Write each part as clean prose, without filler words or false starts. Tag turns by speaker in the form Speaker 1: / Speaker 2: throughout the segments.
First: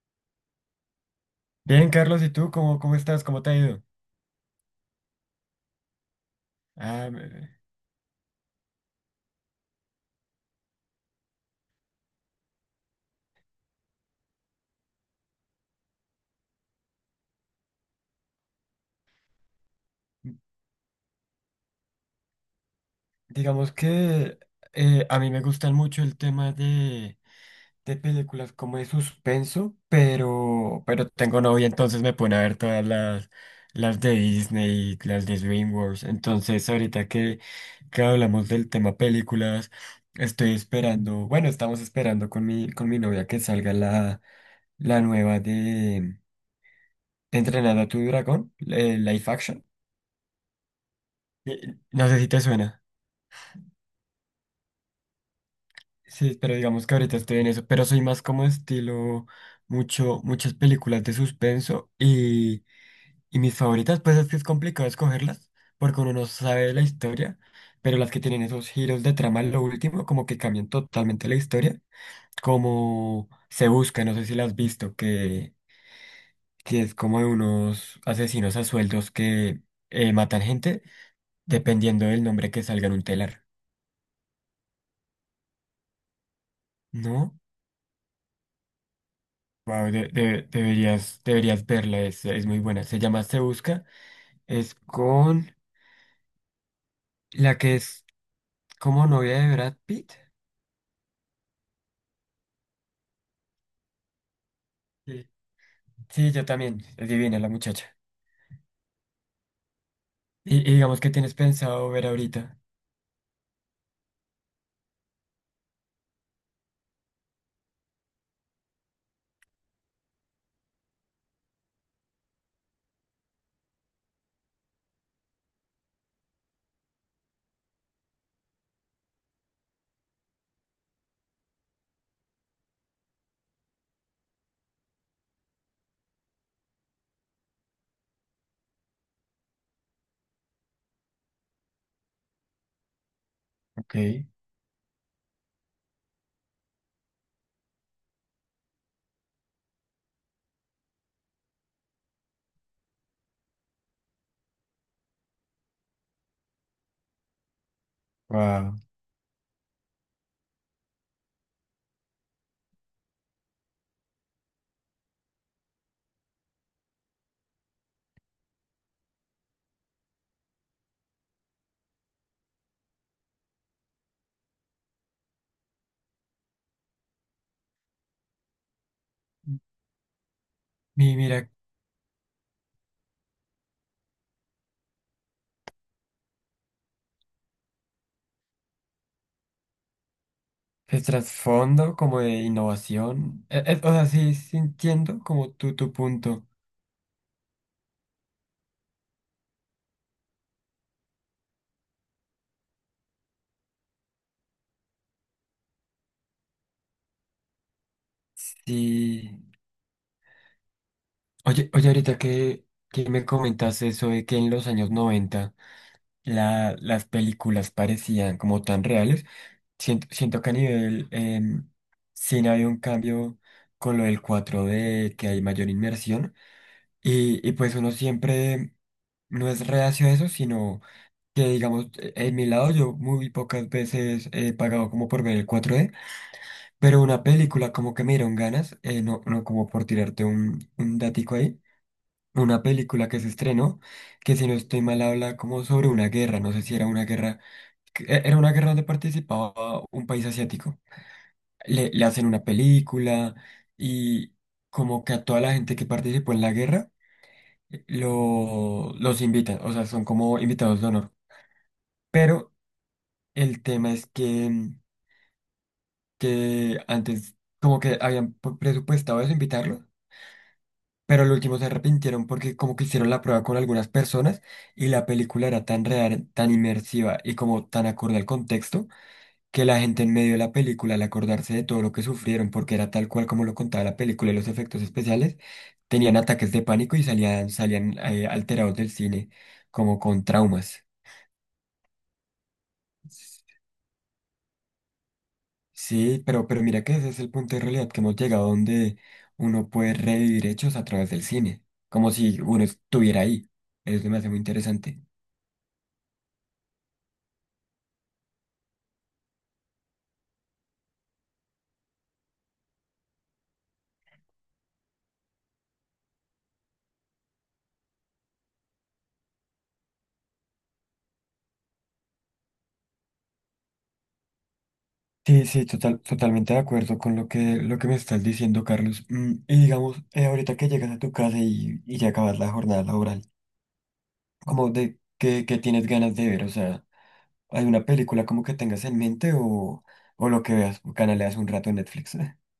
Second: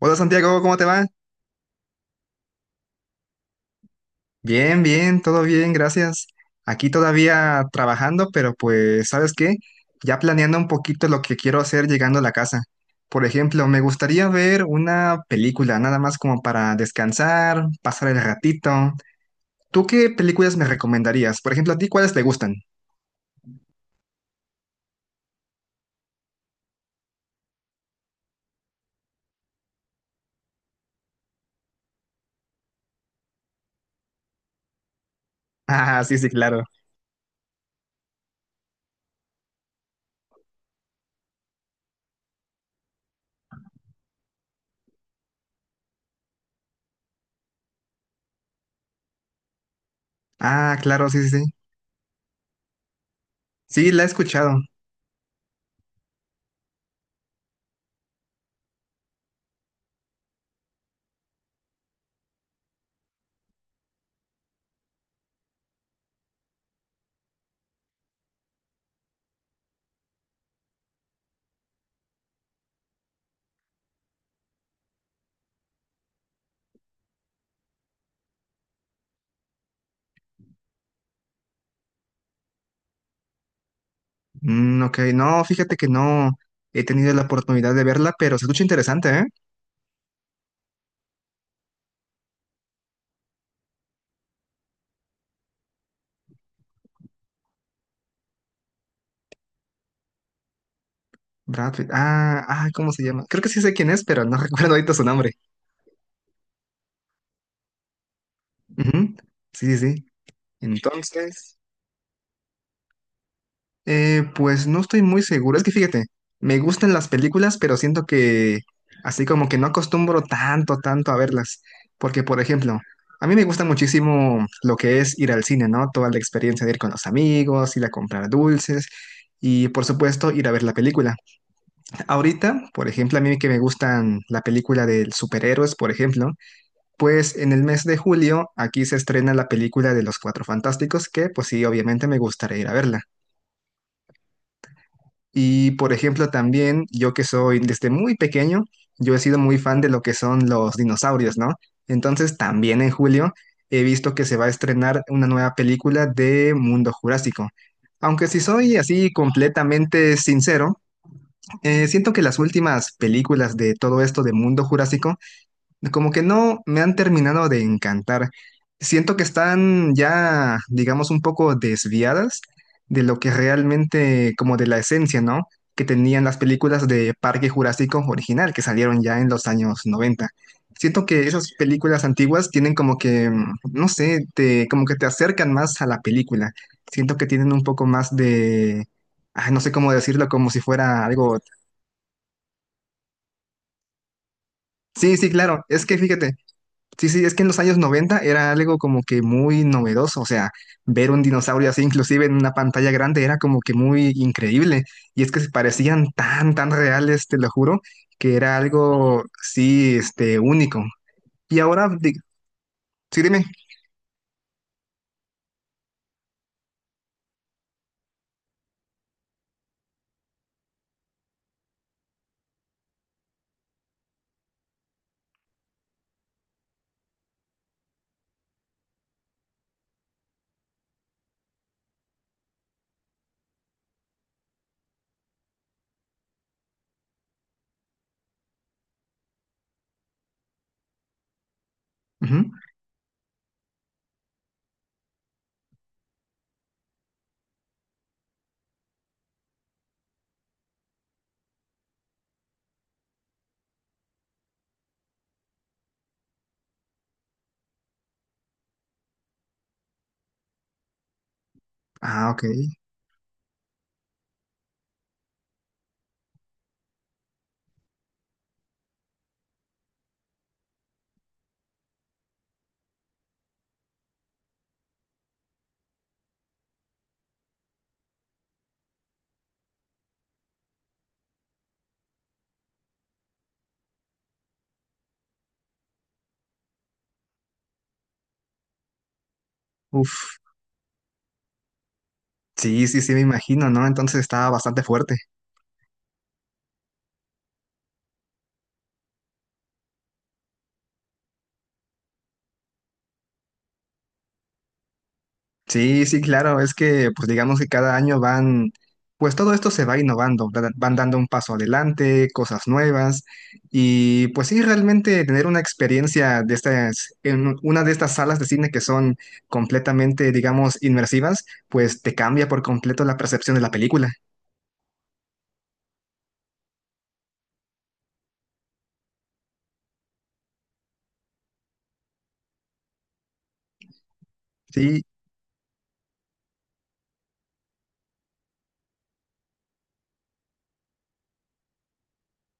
Speaker 1: Hola Santiago, ¿cómo te va?
Speaker 2: Bien, Carlos, ¿y tú cómo estás? ¿Cómo te ha ido?
Speaker 1: Bien, bien, todo bien, gracias. Aquí
Speaker 2: Ah, me-
Speaker 1: todavía trabajando, pero pues, ¿sabes qué? Ya planeando un poquito lo que quiero hacer llegando a la casa. Por ejemplo, me gustaría ver una película, nada más como para descansar, pasar el ratito. ¿Tú qué películas me recomendarías? Por ejemplo, ¿a ti cuáles te gustan?
Speaker 2: digamos que a mí me gustan mucho el tema de películas como de suspenso, pero tengo novia, entonces me pone a ver todas las de Disney, las de
Speaker 1: Ah,
Speaker 2: DreamWorks.
Speaker 1: sí, sí, claro.
Speaker 2: Entonces, ahorita que hablamos del tema películas, estoy esperando, bueno, estamos esperando con mi novia que salga la nueva de Entrenada a tu dragón, live action.
Speaker 1: Ah, claro, sí, sí, sí.
Speaker 2: No sé si te suena.
Speaker 1: Sí, la he escuchado.
Speaker 2: Sí, pero digamos que ahorita estoy en eso. Pero soy más como estilo muchas películas de suspenso y mis favoritas, pues es que es complicado escogerlas porque uno no sabe la historia, pero las que tienen esos giros de trama, lo último, como que cambian totalmente la historia. Como Se Busca, no sé si la has visto, que es como de unos asesinos a sueldos que matan gente dependiendo del nombre que salga en un telar,
Speaker 1: Mm, ok, no, fíjate que no he tenido la
Speaker 2: ¿no?
Speaker 1: oportunidad de verla, pero se escucha interesante, ¿eh?
Speaker 2: Wow, deberías verla, es muy buena. Se llama Se Busca, es con la que es como novia de Brad Pitt.
Speaker 1: Brad Pitt. Ah, ah, ¿cómo se llama? Creo que sí sé quién es, pero no recuerdo ahorita su
Speaker 2: Sí,
Speaker 1: nombre.
Speaker 2: Sí, yo también, es divina la muchacha.
Speaker 1: Ujú. Sí, sí, sí.
Speaker 2: Y digamos que tienes
Speaker 1: Entonces,
Speaker 2: pensado ver ahorita.
Speaker 1: pues no estoy muy seguro. Es que fíjate, me gustan las películas, pero siento que así como que no acostumbro tanto, tanto a verlas. Porque, por ejemplo, a mí me gusta muchísimo lo que es ir al cine, ¿no? Toda la experiencia de ir con los amigos, ir a comprar dulces y, por supuesto, ir a ver la película. Ahorita, por ejemplo, a mí que me gustan la película de superhéroes, por ejemplo. Pues en el mes de julio aquí se estrena la película de Los Cuatro Fantásticos, que pues sí, obviamente me gustaría ir a verla.
Speaker 2: Ok,
Speaker 1: Y por ejemplo también yo que soy desde muy pequeño, yo he sido muy fan de lo que son los dinosaurios, ¿no? Entonces también en julio he visto que se va a estrenar una nueva película de Mundo Jurásico. Aunque si
Speaker 2: wow.
Speaker 1: soy así completamente sincero, siento que las últimas películas de todo esto de Mundo Jurásico como que no me han terminado de encantar. Siento que están ya, digamos, un poco desviadas de lo que realmente, como de la esencia, ¿no? Que tenían las películas de Parque Jurásico original, que salieron ya en los años 90. Siento que
Speaker 2: Mira,
Speaker 1: esas películas antiguas tienen como que, mm, no sé, te, como que te acercan más a la película. Siento que tienen un poco más de, ay, no sé cómo decirlo, como si
Speaker 2: el
Speaker 1: fuera algo...
Speaker 2: trasfondo como de innovación. O sea, sí
Speaker 1: Sí,
Speaker 2: entiendo
Speaker 1: sí,
Speaker 2: como
Speaker 1: claro.
Speaker 2: tu,
Speaker 1: Es
Speaker 2: tu
Speaker 1: que fíjate.
Speaker 2: punto.
Speaker 1: Sí, sí, es que en los años 90 era algo como que muy novedoso, o sea, ver un dinosaurio así inclusive en una pantalla grande era como que muy increíble, y es que se parecían tan, tan reales, te lo juro, que era algo,
Speaker 2: Sí.
Speaker 1: sí, este, único. Y
Speaker 2: Oye,
Speaker 1: ahora,
Speaker 2: oye, ahorita que
Speaker 1: sí,
Speaker 2: me
Speaker 1: dime.
Speaker 2: comentas eso de que en los años 90 las películas parecían como tan reales. Siento que a nivel cine había un cambio con lo del cuatro d que hay mayor inmersión. Y pues uno siempre no es reacio a eso, sino que digamos, en mi lado yo muy pocas veces he pagado como por ver el cuatro d, pero una película como que me dieron ganas, no, no como por tirarte un datico ahí.
Speaker 1: Ujú.
Speaker 2: Una película que se estrenó, que si no estoy mal habla como sobre una guerra, no sé si era una guerra era una guerra donde participaba un país asiático. Le hacen una película y como que a toda la gente que participó en la guerra los invitan, o sea, son como invitados de honor.
Speaker 1: Ah, ok.
Speaker 2: Pero el tema es que, que antes como que habían presupuestado eso, invitarlo, pero al último se arrepintieron porque como que hicieron la prueba con algunas personas y la película era tan real, tan inmersiva y como tan acorde al contexto que la gente en medio de la película, al acordarse de todo lo que sufrieron, porque era tal cual como lo contaba la película y los efectos especiales, tenían ataques de pánico y salían alterados del cine, como con
Speaker 1: Uf,
Speaker 2: traumas.
Speaker 1: sí, sí, sí, me imagino, ¿no? Entonces estaba bastante fuerte.
Speaker 2: Sí, pero mira que ese es el punto de realidad que hemos llegado donde uno puede revivir hechos a través del cine, como si uno estuviera ahí. Eso me hace muy interesante.
Speaker 1: Sí, sí, claro, es que pues digamos que cada año van, pues todo esto se va innovando, van dando un paso adelante, cosas nuevas y pues sí, realmente tener una experiencia de estas, en una de estas salas de cine que son completamente, digamos, inmersivas, pues te cambia por completo la percepción de la película.
Speaker 2: Sí, sí, totalmente de acuerdo con lo que me estás diciendo, Carlos. Mm, y digamos, ahorita que llegas a tu casa y ya acabas la jornada laboral, como de
Speaker 1: Sí.
Speaker 2: qué tienes ganas de ver, o sea, ¿hay una película como que tengas en mente o lo que veas, canaleas un rato en Netflix?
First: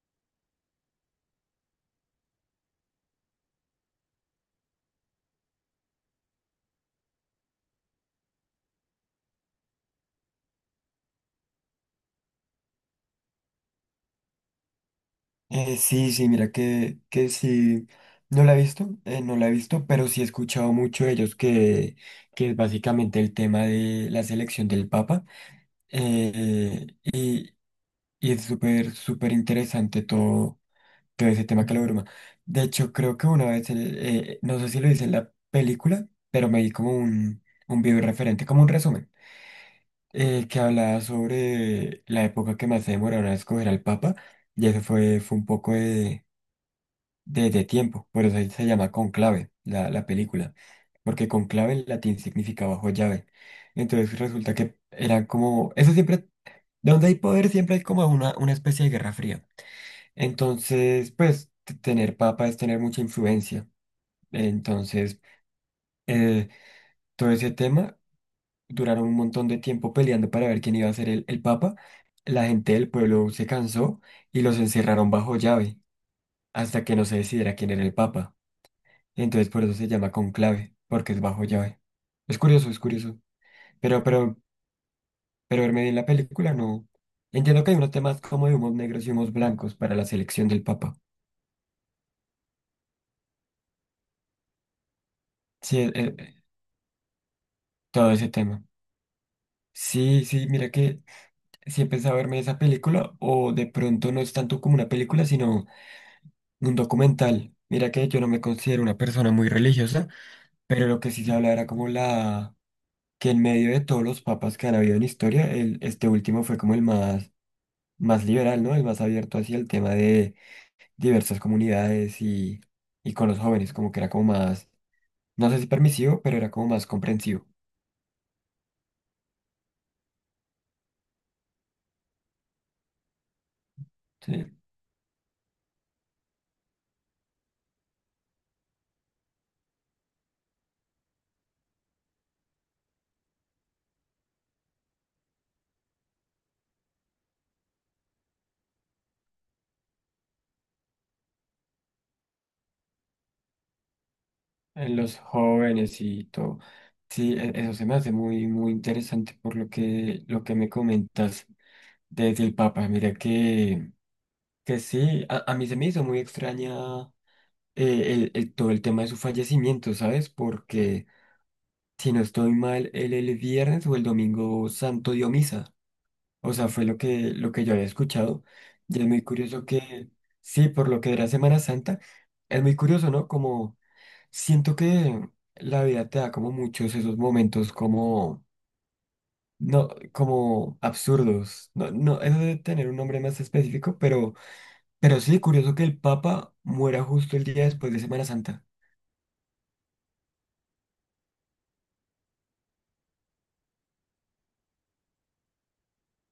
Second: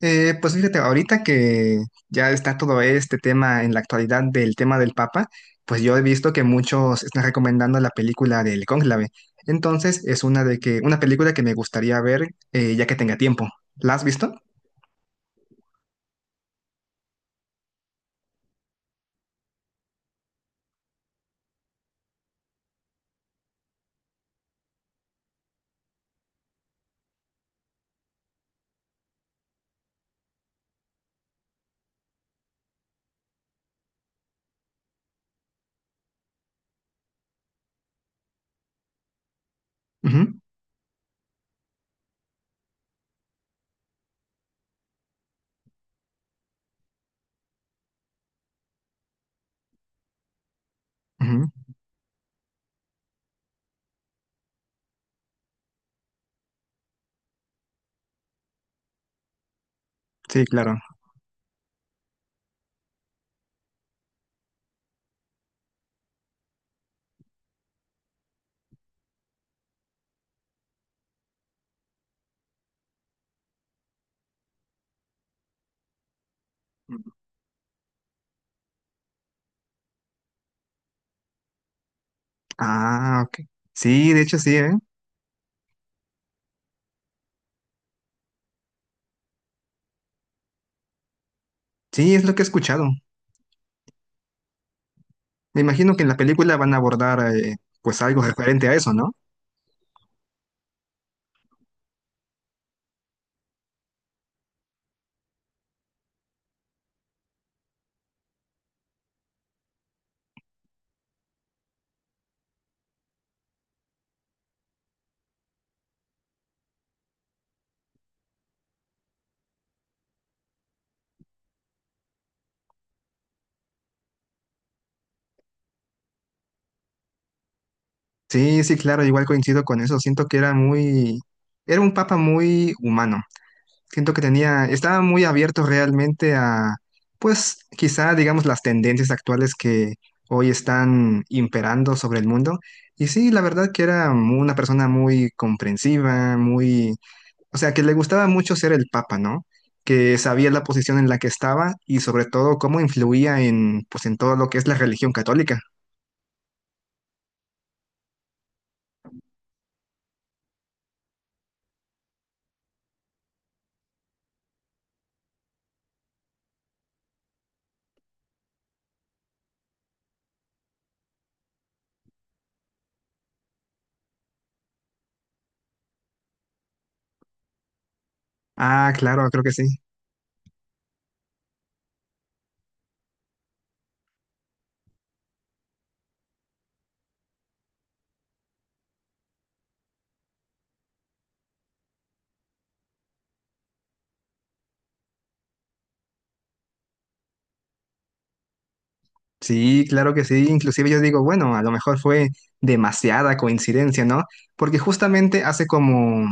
Speaker 1: Pues fíjate, ahorita que ya está todo este tema en la actualidad del tema del Papa, pues yo he visto que muchos están recomendando la película del Cónclave. Entonces es una de que, una película que me gustaría ver ya que tenga tiempo. ¿La has visto?
Speaker 2: Sí, sí, mira que sí, no la he visto, no la he visto, pero sí he escuchado mucho de ellos que es básicamente el tema de la selección del Papa, eh, y, y es súper interesante todo ese tema que lo bruma. De hecho, creo que una vez, no sé si lo hice en la película, pero me di como un video referente, como un resumen,
Speaker 1: Ujú,
Speaker 2: que hablaba sobre la época que más se demoraron a escoger al Papa, y eso fue un poco de tiempo, por eso se llama Conclave, la película, porque
Speaker 1: ujú.
Speaker 2: conclave en latín significa bajo llave. Entonces resulta que eran como, eso siempre, donde hay poder siempre hay como una especie de guerra fría.
Speaker 1: Sí, claro.
Speaker 2: Entonces, pues tener papa es tener mucha influencia. Entonces, eh, todo ese tema duraron un montón de tiempo peleando para ver quién iba a ser el papa. La gente del pueblo se cansó y los encerraron bajo llave hasta que no se decidiera quién era el papa. Entonces, por eso se llama conclave, porque es bajo llave. Es curioso, es curioso.
Speaker 1: Ah, ok.
Speaker 2: Pero,
Speaker 1: Sí, de hecho
Speaker 2: pero,
Speaker 1: sí, ¿eh?
Speaker 2: pero verme bien la película, no. Entiendo que hay unos temas como de humos negros y humos blancos para la selección del papa.
Speaker 1: Sí, es lo que he escuchado. Me
Speaker 2: Sí,
Speaker 1: imagino que en la película van a abordar pues
Speaker 2: todo
Speaker 1: algo
Speaker 2: ese tema.
Speaker 1: referente a eso, ¿no?
Speaker 2: Sí, sí, mira que sí he pensado verme esa película o de pronto no es tanto como una película, sino un documental. Mira que yo no me considero una persona muy religiosa, pero lo que sí se habla era como la que en medio de todos los papas que han habido en historia, el, este último fue como el más, más liberal, ¿no? El más abierto hacia el tema de diversas comunidades y con los jóvenes, como que era como más, no sé si permisivo, pero era como más comprensivo.
Speaker 1: Sí, sí, claro, igual coincido con eso. Siento que era muy, era un papa muy humano. Siento que
Speaker 2: ¿Sí?
Speaker 1: tenía, estaba muy abierto realmente a, pues, quizá, digamos, las tendencias actuales que hoy están imperando sobre el mundo. Y sí, la verdad que era una persona muy comprensiva, muy, o sea, que le gustaba mucho ser el papa, ¿no? Que sabía la posición en la que estaba y sobre todo cómo influía en, pues, en todo lo que es la
Speaker 2: En
Speaker 1: religión
Speaker 2: los
Speaker 1: católica.
Speaker 2: jóvenes y todo. Sí, eso se me hace muy interesante por lo que me comentas desde el Papa. Mira que sí, a mí se me hizo muy extraña todo el tema de su fallecimiento, ¿sabes? Porque si no estoy mal, él el viernes o el domingo santo dio misa. O sea, fue lo que yo había escuchado.
Speaker 1: Ah,
Speaker 2: Y es muy
Speaker 1: claro, creo que sí.
Speaker 2: curioso que, sí, por lo que era Semana Santa, es muy curioso, ¿no? Como Siento que la vida te da como muchos esos momentos como, no, como absurdos. No, no, eso debe tener un nombre más específico, pero sí, curioso que el Papa muera justo el día después de Semana Santa.
Speaker 1: Sí, claro que sí. Inclusive yo digo, bueno, a lo mejor fue demasiada coincidencia, ¿no? Porque justamente hace como,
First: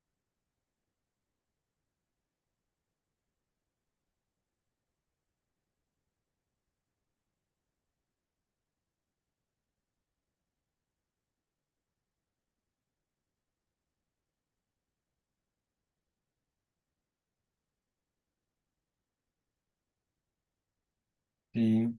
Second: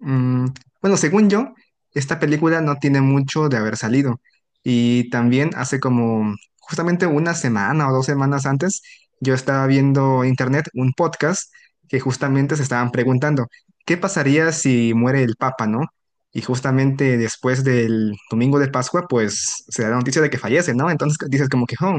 Speaker 1: mm, bueno, según yo, esta película no tiene mucho de haber salido. Y también hace como justamente una semana o dos semanas antes, yo estaba viendo en internet un podcast que justamente se estaban preguntando, ¿qué pasaría si muere el Papa, ¿no? Y justamente después del domingo de Pascua, pues se da la noticia de que fallece, ¿no? Entonces dices como que, oh,
Speaker 2: Sí,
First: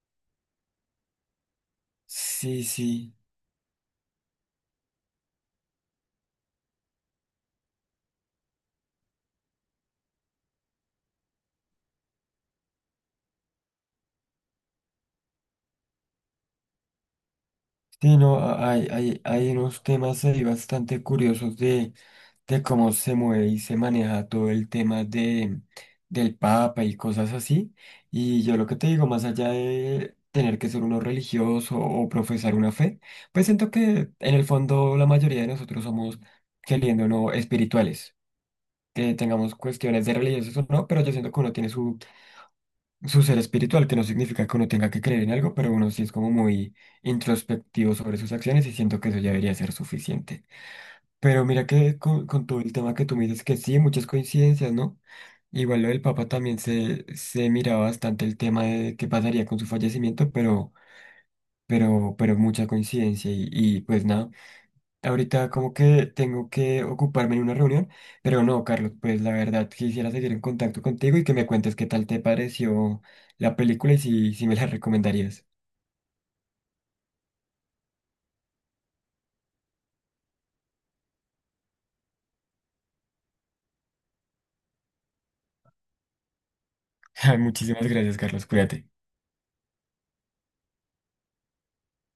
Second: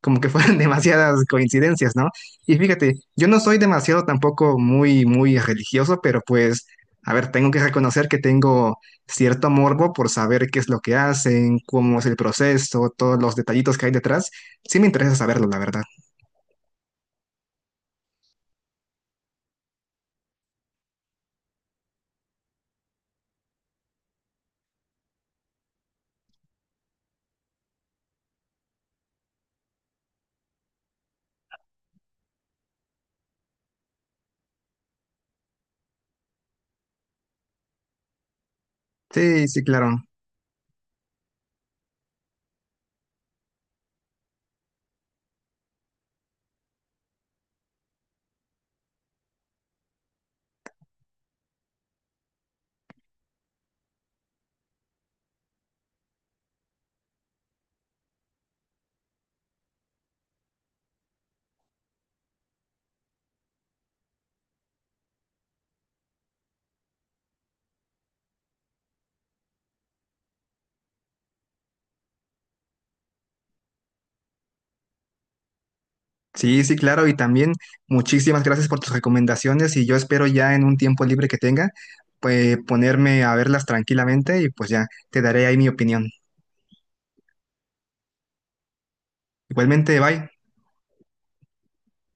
Speaker 1: como que fueran demasiadas coincidencias, ¿no? Y
Speaker 2: sí,
Speaker 1: fíjate,
Speaker 2: sí.
Speaker 1: yo no soy demasiado tampoco muy, muy religioso, pero pues, a ver, tengo que reconocer que tengo cierto morbo por saber qué es lo que hacen, cómo es el proceso, todos los detallitos que hay detrás. Sí me interesa saberlo, la verdad.
Speaker 2: Sí, no, hay unos temas ahí bastante curiosos de cómo se mueve y se maneja todo el tema del Papa y cosas así. Y yo lo que te digo, más allá de tener que ser uno religioso o profesar una fe, pues siento que en el fondo la mayoría de nosotros somos, queriendo o no, espirituales. Que
Speaker 1: Sí,
Speaker 2: tengamos
Speaker 1: sí, claro.
Speaker 2: cuestiones de religiosas o no, pero yo siento que uno tiene su ser espiritual, que no significa que uno tenga que creer en algo, pero uno sí es como muy introspectivo sobre sus acciones y siento que eso ya debería ser suficiente. Pero mira que con todo el tema que tú me dices que sí, muchas coincidencias, ¿no? Igual lo del Papa también se miraba bastante el tema de qué pasaría con su fallecimiento, pero mucha coincidencia y pues nada, ahorita como que tengo que ocuparme en una reunión, pero no, Carlos, pues la verdad quisiera seguir en contacto contigo y que me cuentes qué tal te pareció la película y si me la recomendarías.
Speaker 1: Sí, sí, claro. Y también muchísimas gracias por tus recomendaciones y yo espero ya en un tiempo libre que tenga, pues ponerme a verlas tranquilamente y pues ya te daré ahí mi opinión.
Speaker 2: Muchísimas gracias, Carlos, cuídate.
Speaker 1: Igualmente, bye.